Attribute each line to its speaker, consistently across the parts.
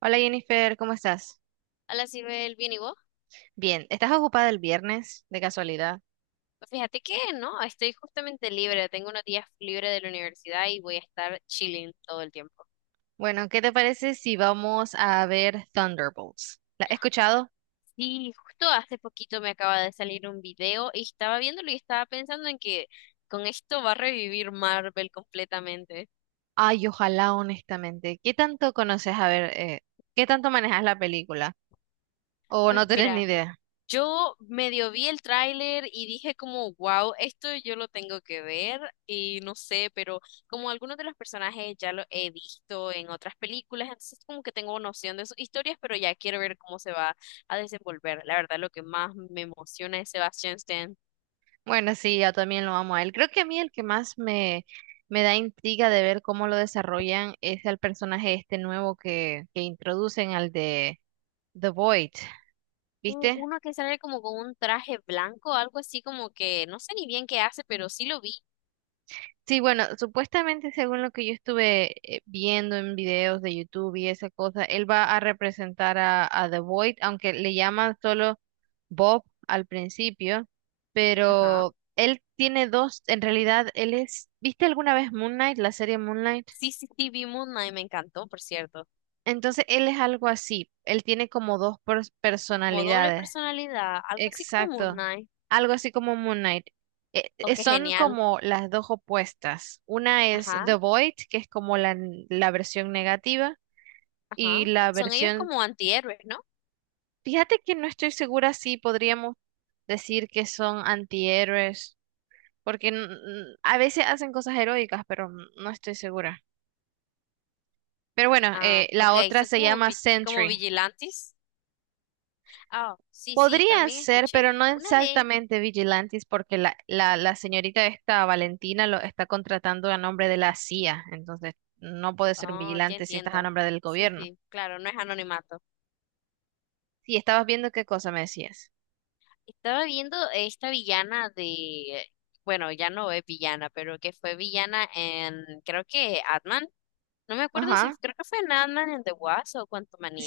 Speaker 1: Hola Jennifer, ¿cómo estás?
Speaker 2: Hola, Sibel, ¿bien y vos?
Speaker 1: Bien, ¿estás ocupada el viernes de casualidad?
Speaker 2: Pues fíjate que no, estoy justamente libre, tengo unos días libres de la universidad y voy a estar chilling todo el tiempo.
Speaker 1: Bueno, ¿qué te parece si vamos a ver Thunderbolts? ¿La has escuchado?
Speaker 2: Sí, justo hace poquito me acaba de salir un video y estaba viéndolo y estaba pensando en que con esto va a revivir Marvel completamente.
Speaker 1: Ay, ojalá, honestamente. ¿Qué tanto conoces? A ver, ¿qué tanto manejas la película? ¿O
Speaker 2: Pues
Speaker 1: no tenés ni
Speaker 2: mira,
Speaker 1: idea?
Speaker 2: yo medio vi el tráiler y dije como, wow, esto yo lo tengo que ver y no sé, pero como algunos de los personajes ya lo he visto en otras películas, entonces como que tengo noción de sus historias, pero ya quiero ver cómo se va a desenvolver. La verdad, lo que más me emociona es Sebastian Stan.
Speaker 1: Bueno, sí, yo también lo amo a él. Creo que a mí el me da intriga de ver cómo lo desarrollan es el personaje este nuevo que introducen al de The Void, ¿viste?
Speaker 2: Uno que sale como con un traje blanco, algo así como que no sé ni bien qué hace, pero sí lo vi.
Speaker 1: Sí, bueno, supuestamente según lo que yo estuve viendo en videos de YouTube y esa cosa, él va a representar a The Void, aunque le llaman solo Bob al principio,
Speaker 2: Ajá.
Speaker 1: pero él tiene dos, en realidad él es, ¿viste alguna vez Moonlight, la serie Moonlight?
Speaker 2: Sí, sí, sí, vi Moon Knight, me encantó, por cierto.
Speaker 1: Entonces él es algo así, él tiene como dos
Speaker 2: Como doble
Speaker 1: personalidades.
Speaker 2: personalidad, algo así como Moon
Speaker 1: Exacto.
Speaker 2: Knight.
Speaker 1: Algo así como Moon Knight.
Speaker 2: Oh, qué
Speaker 1: Son
Speaker 2: genial.
Speaker 1: como las dos opuestas. Una es
Speaker 2: Ajá,
Speaker 1: The Void, que es como la versión negativa, y
Speaker 2: ajá.
Speaker 1: la
Speaker 2: Son ellos
Speaker 1: versión...
Speaker 2: como antihéroes, ¿no?
Speaker 1: Fíjate que no estoy segura si podríamos decir que son antihéroes, porque a veces hacen cosas heroicas, pero no estoy segura. Pero bueno,
Speaker 2: Ah,
Speaker 1: la
Speaker 2: ok,
Speaker 1: otra
Speaker 2: son
Speaker 1: se
Speaker 2: como,
Speaker 1: llama
Speaker 2: como
Speaker 1: Sentry.
Speaker 2: vigilantes. Ah, sí, sí,
Speaker 1: Podrían
Speaker 2: también
Speaker 1: ser,
Speaker 2: escuché.
Speaker 1: pero no
Speaker 2: Una de...
Speaker 1: exactamente vigilantes, porque la señorita esta Valentina lo está contratando a nombre de la CIA, entonces no puede ser un
Speaker 2: Oh, ya
Speaker 1: vigilante si estás a
Speaker 2: entiendo.
Speaker 1: nombre del
Speaker 2: Sí,
Speaker 1: gobierno.
Speaker 2: sí, claro, no es anonimato.
Speaker 1: Sí, estabas viendo qué cosa me decías.
Speaker 2: Estaba viendo esta villana de... Bueno, ya no es villana, pero que fue villana en... Creo que Atman. No me acuerdo si...
Speaker 1: Ajá.
Speaker 2: Creo que fue en Atman en The Wasp o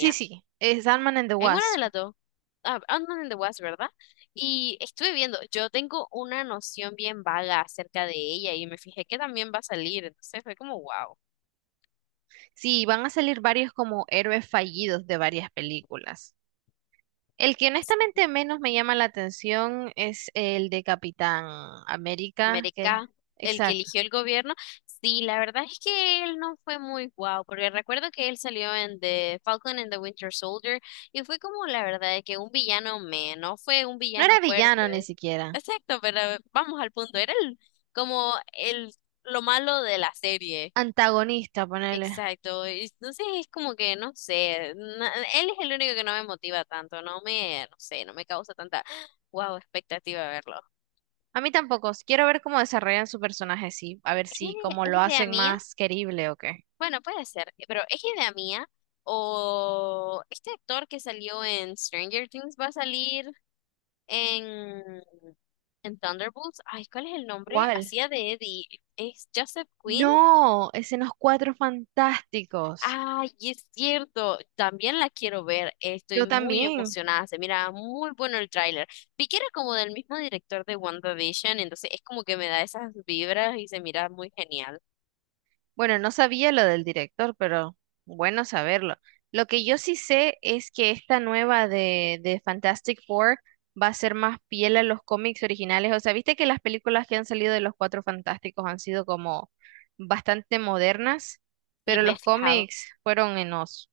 Speaker 1: Sí, sí, es Ant-Man and the
Speaker 2: En una de
Speaker 1: Wasp.
Speaker 2: las dos. Ah, Ant-Man and the Wasp, ¿verdad? Y estuve viendo, yo tengo una noción bien vaga acerca de ella y me fijé que también va a salir, entonces fue como, wow,
Speaker 1: Sí, van a salir varios como héroes fallidos de varias películas. El que
Speaker 2: así,
Speaker 1: honestamente menos me llama la atención es el de Capitán América, que...
Speaker 2: América, el que
Speaker 1: Exacto.
Speaker 2: eligió el gobierno, sí, la verdad es que él no fue muy guau, porque recuerdo que él salió en The Falcon and the Winter Soldier y fue como, la verdad, de que un villano menos, fue un
Speaker 1: No
Speaker 2: villano
Speaker 1: era villano ni
Speaker 2: fuerte,
Speaker 1: siquiera.
Speaker 2: exacto, pero vamos al punto, era el, como el, lo malo de la serie.
Speaker 1: Antagonista, ponele.
Speaker 2: Exacto, y entonces es como que no sé, él es el único que no me motiva tanto, no me, no sé, no me causa tanta wow expectativa de verlo.
Speaker 1: A mí tampoco. Si quiero ver cómo desarrollan su personaje, sí. A ver
Speaker 2: ¿Es
Speaker 1: si cómo
Speaker 2: es
Speaker 1: lo
Speaker 2: idea
Speaker 1: hacen
Speaker 2: mía?
Speaker 1: más querible o qué.
Speaker 2: Bueno, puede ser, pero ¿es idea mía? ¿O este actor que salió en Stranger Things va a salir en, en Thunderbolts? Ay, ¿cuál es el nombre?
Speaker 1: ¿Cuál?
Speaker 2: Hacía de Eddie, ¿es Joseph Quinn?
Speaker 1: No, es en los Cuatro Fantásticos.
Speaker 2: Ay, es cierto, también la quiero ver, estoy
Speaker 1: Yo
Speaker 2: muy
Speaker 1: también.
Speaker 2: emocionada, se mira muy bueno el tráiler. Vi que era como del mismo director de WandaVision, entonces es como que me da esas vibras y se mira muy genial.
Speaker 1: Bueno, no sabía lo del director, pero bueno saberlo. Lo que yo sí sé es que esta nueva de Fantastic Four va a ser más fiel a los cómics originales. O sea, viste que las películas que han salido de los Cuatro Fantásticos han sido como bastante modernas,
Speaker 2: Sí,
Speaker 1: pero
Speaker 2: me he
Speaker 1: los
Speaker 2: fijado.
Speaker 1: cómics fueron en los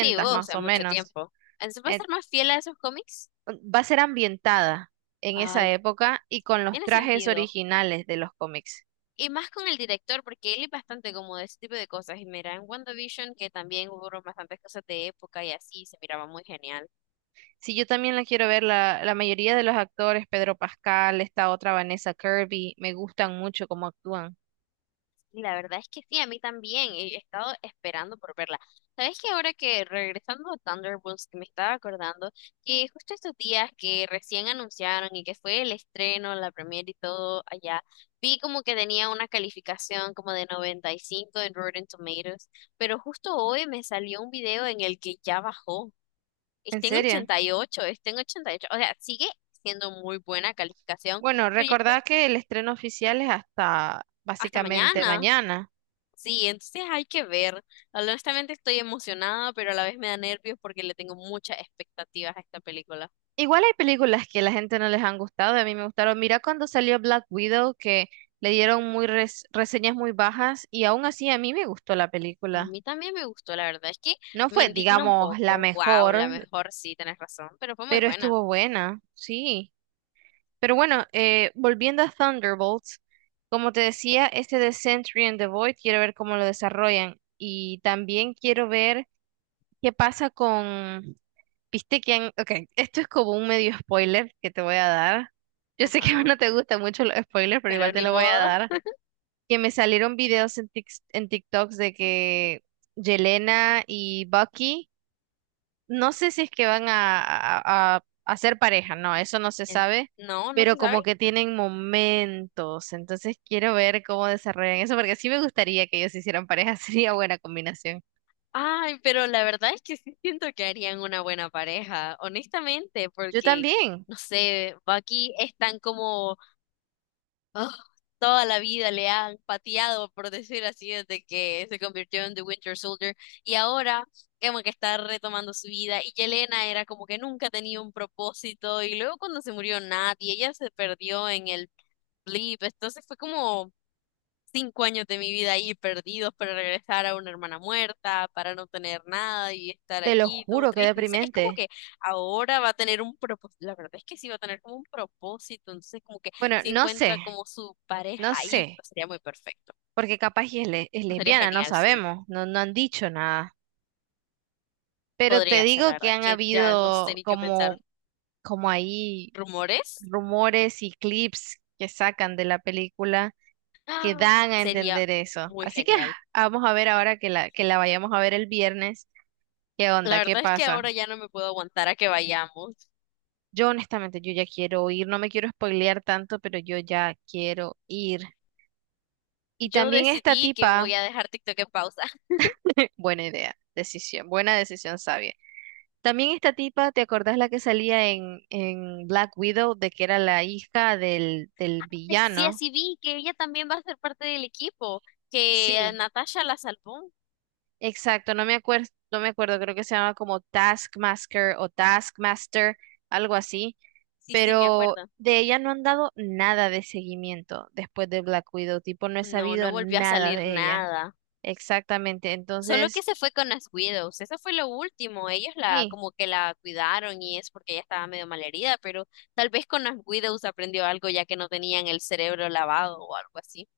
Speaker 2: Sí, o
Speaker 1: más
Speaker 2: sea,
Speaker 1: o
Speaker 2: mucho
Speaker 1: menos.
Speaker 2: tiempo. ¿Se puede
Speaker 1: Eh,
Speaker 2: ser más fiel a esos cómics?
Speaker 1: Va a ser ambientada en esa
Speaker 2: Ay,
Speaker 1: época y con los
Speaker 2: tiene
Speaker 1: trajes
Speaker 2: sentido.
Speaker 1: originales de los cómics.
Speaker 2: Y más con el director, porque él es bastante como de ese tipo de cosas. Y mira, en WandaVision, que también hubo bastantes cosas de época y así, se miraba muy genial.
Speaker 1: Sí, yo también la quiero ver. La mayoría de los actores, Pedro Pascal, esta otra Vanessa Kirby, me gustan mucho cómo actúan.
Speaker 2: Y la verdad es que sí, a mí también. He estado esperando por verla. ¿Sabes que ahora que regresando a Thunderbolts, que me estaba acordando que justo estos días que recién anunciaron y que fue el estreno, la premiere y todo allá, vi como que tenía una calificación como de 95 en Rotten Tomatoes, pero justo hoy me salió un video en el que ya bajó.
Speaker 1: ¿En
Speaker 2: Está en
Speaker 1: serio?
Speaker 2: 88, está en 88. O sea, sigue siendo muy buena calificación,
Speaker 1: Bueno,
Speaker 2: pero ya
Speaker 1: recordad que el estreno oficial es hasta
Speaker 2: hasta
Speaker 1: básicamente
Speaker 2: mañana.
Speaker 1: mañana.
Speaker 2: Sí, entonces hay que ver. Honestamente estoy emocionada, pero a la vez me da nervios porque le tengo muchas expectativas a esta película.
Speaker 1: Igual hay películas que a la gente no les han gustado, a mí me gustaron. Mira cuando salió Black Widow, que le dieron muy reseñas muy bajas y aún así a mí me gustó la
Speaker 2: A
Speaker 1: película.
Speaker 2: mí también me gustó, la verdad es que
Speaker 1: No
Speaker 2: me
Speaker 1: fue,
Speaker 2: indigna un
Speaker 1: digamos, la
Speaker 2: poco. Wow, la
Speaker 1: mejor,
Speaker 2: mejor, sí, tenés razón, pero fue muy
Speaker 1: pero
Speaker 2: buena.
Speaker 1: estuvo buena, sí. Pero bueno, volviendo a Thunderbolts, como te decía, este de Sentry and the Void, quiero ver cómo lo desarrollan. Y también quiero ver qué pasa con... Viste que han... Ok, esto es como un medio spoiler que te voy a dar. Yo sé que
Speaker 2: Ajá,
Speaker 1: no te gustan mucho los spoilers, pero
Speaker 2: pero
Speaker 1: igual te
Speaker 2: ni
Speaker 1: lo voy a
Speaker 2: modo.
Speaker 1: dar. Que me salieron videos en, en TikToks de que Yelena y Bucky no sé si es que van a ser pareja, no, eso no se
Speaker 2: Eh,
Speaker 1: sabe,
Speaker 2: No, no
Speaker 1: pero
Speaker 2: se sabe.
Speaker 1: como que tienen momentos, entonces quiero ver cómo desarrollan eso, porque sí me gustaría que ellos hicieran pareja, sería buena combinación.
Speaker 2: Ay, pero la verdad es que sí siento que harían una buena pareja, honestamente,
Speaker 1: Yo
Speaker 2: porque,
Speaker 1: también,
Speaker 2: no sé, Bucky es tan como Oh, toda la vida le han pateado, por decir así, desde que se convirtió en The Winter Soldier. Y ahora como que está retomando su vida. Y Yelena era como que nunca tenía un propósito. Y luego cuando se murió nadie, ella se perdió en el blip. Entonces fue como 5 años de mi vida ahí perdidos para regresar a una hermana muerta, para no tener nada y estar
Speaker 1: te lo
Speaker 2: aquí todo
Speaker 1: juro, qué
Speaker 2: triste. Entonces, es como
Speaker 1: deprimente.
Speaker 2: que ahora va a tener un propósito, la verdad es que sí va a tener como un propósito, entonces como que
Speaker 1: Bueno,
Speaker 2: si encuentra como su
Speaker 1: no
Speaker 2: pareja ahí,
Speaker 1: sé,
Speaker 2: pues, sería muy perfecto.
Speaker 1: porque capaz y es
Speaker 2: Pues, sería
Speaker 1: lesbiana, no
Speaker 2: genial, sí,
Speaker 1: sabemos, no, no han dicho nada, pero te
Speaker 2: podría ser, la
Speaker 1: digo
Speaker 2: verdad
Speaker 1: que
Speaker 2: es
Speaker 1: han
Speaker 2: que ya no sé
Speaker 1: habido
Speaker 2: ni qué pensar.
Speaker 1: como, como ahí
Speaker 2: ¿Rumores?
Speaker 1: rumores y clips que sacan de la película que
Speaker 2: ¡Ah!
Speaker 1: dan a
Speaker 2: Sería
Speaker 1: entender eso.
Speaker 2: muy
Speaker 1: Así que
Speaker 2: genial.
Speaker 1: ah, vamos a ver ahora que la vayamos a ver el viernes. ¿Qué
Speaker 2: La
Speaker 1: onda? ¿Qué
Speaker 2: verdad es que
Speaker 1: pasa?
Speaker 2: ahora ya no me puedo aguantar a que vayamos.
Speaker 1: Yo honestamente, yo ya quiero ir, no me quiero spoilear tanto, pero yo ya quiero ir. Y
Speaker 2: Yo
Speaker 1: también esta
Speaker 2: decidí que
Speaker 1: tipa,
Speaker 2: voy a dejar TikTok en pausa.
Speaker 1: buena idea, buena decisión sabia. También esta tipa, ¿te acordás la que salía en Black Widow, de que era la hija del
Speaker 2: Sí,
Speaker 1: villano?
Speaker 2: así vi que ella también va a ser parte del equipo, que a
Speaker 1: Sí,
Speaker 2: Natasha la salvó.
Speaker 1: exacto, no me acuerdo, creo que se llama como Taskmaster o Taskmaster, algo así.
Speaker 2: Sí, sí, me
Speaker 1: Pero
Speaker 2: acuerdo.
Speaker 1: de ella no han dado nada de seguimiento después de Black Widow, tipo, no he
Speaker 2: No, no
Speaker 1: sabido
Speaker 2: volvió a
Speaker 1: nada
Speaker 2: salir
Speaker 1: de ella.
Speaker 2: nada.
Speaker 1: Exactamente,
Speaker 2: Solo que
Speaker 1: entonces,
Speaker 2: se fue con las Widows, eso fue lo último, ellos la
Speaker 1: sí,
Speaker 2: como que la cuidaron y es porque ella estaba medio malherida, pero tal vez con las Widows aprendió algo ya que no tenían el cerebro lavado o algo así.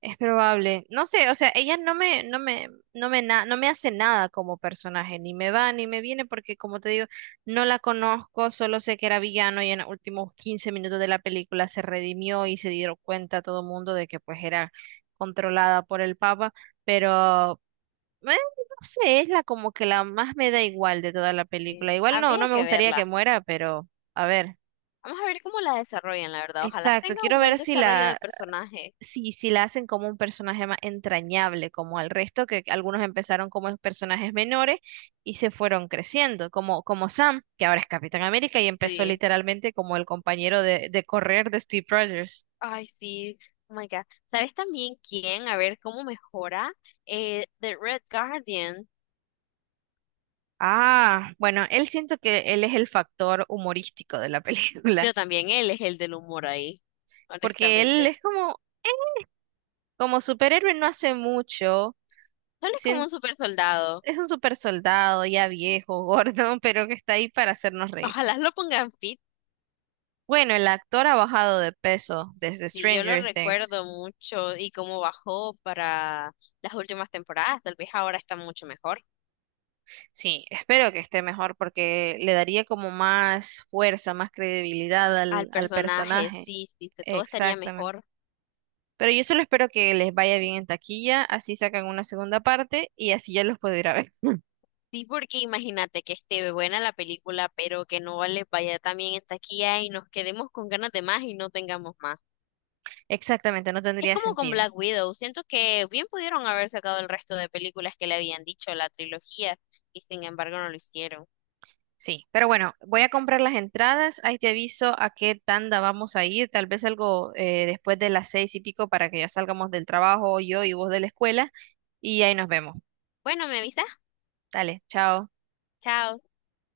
Speaker 1: es probable. No sé, o sea, ella no me, no me, no me, na- no me hace nada como personaje, ni me va ni me viene, porque como te digo, no la conozco, solo sé que era villano y en los últimos 15 minutos de la película se redimió y se dieron cuenta todo el mundo de que pues era controlada por el Papa, pero no sé, es la como que la más me da igual de toda la
Speaker 2: Sí.
Speaker 1: película. Igual no, no
Speaker 2: Habría
Speaker 1: me
Speaker 2: que
Speaker 1: gustaría que
Speaker 2: verla.
Speaker 1: muera, pero a ver.
Speaker 2: Vamos a ver cómo la desarrollan, la verdad. Ojalá
Speaker 1: Exacto,
Speaker 2: tenga
Speaker 1: quiero
Speaker 2: un buen
Speaker 1: ver si
Speaker 2: desarrollo de personaje.
Speaker 1: si la hacen como un personaje más entrañable, como al resto, que algunos empezaron como personajes menores y se fueron creciendo, como Sam, que ahora es Capitán América y empezó
Speaker 2: Sí.
Speaker 1: literalmente como el compañero de correr de Steve Rogers.
Speaker 2: Ay, sí, oh my God. ¿Sabes también quién? A ver cómo mejora. The Red Guardian.
Speaker 1: Ah, bueno, él siento que él es el factor humorístico de la
Speaker 2: Yo
Speaker 1: película,
Speaker 2: también, él es el del humor ahí,
Speaker 1: porque él
Speaker 2: honestamente.
Speaker 1: es como como superhéroe no hace mucho,
Speaker 2: Él es como
Speaker 1: sien-
Speaker 2: un super soldado.
Speaker 1: es un super soldado ya viejo, gordo, pero que está ahí para hacernos reír.
Speaker 2: Ojalá lo pongan fit.
Speaker 1: Bueno, el actor ha bajado de peso desde
Speaker 2: Sí, yo lo
Speaker 1: Stranger Things.
Speaker 2: recuerdo mucho y cómo bajó para las últimas temporadas. Tal vez ahora está mucho mejor.
Speaker 1: Sí, espero que esté mejor porque le daría como más fuerza, más credibilidad
Speaker 2: Al
Speaker 1: al
Speaker 2: personaje,
Speaker 1: personaje.
Speaker 2: sí, sí, que todo estaría
Speaker 1: Exactamente.
Speaker 2: mejor.
Speaker 1: Pero yo solo espero que les vaya bien en taquilla, así sacan una segunda parte y así ya los puedo ir a ver.
Speaker 2: Sí, porque imagínate que esté buena la película, pero que no le vaya tan bien en taquilla y nos quedemos con ganas de más y no tengamos más.
Speaker 1: Exactamente, no
Speaker 2: Es
Speaker 1: tendría
Speaker 2: como con
Speaker 1: sentido.
Speaker 2: Black Widow, siento que bien pudieron haber sacado el resto de películas que le habían dicho la trilogía y sin embargo no lo hicieron.
Speaker 1: Sí, pero bueno, voy a comprar las entradas, ahí te aviso a qué tanda vamos a ir, tal vez algo después de las seis y pico para que ya salgamos del trabajo, yo y vos de la escuela, y ahí nos vemos.
Speaker 2: Bueno, me avisas.
Speaker 1: Dale, chao.
Speaker 2: Chao.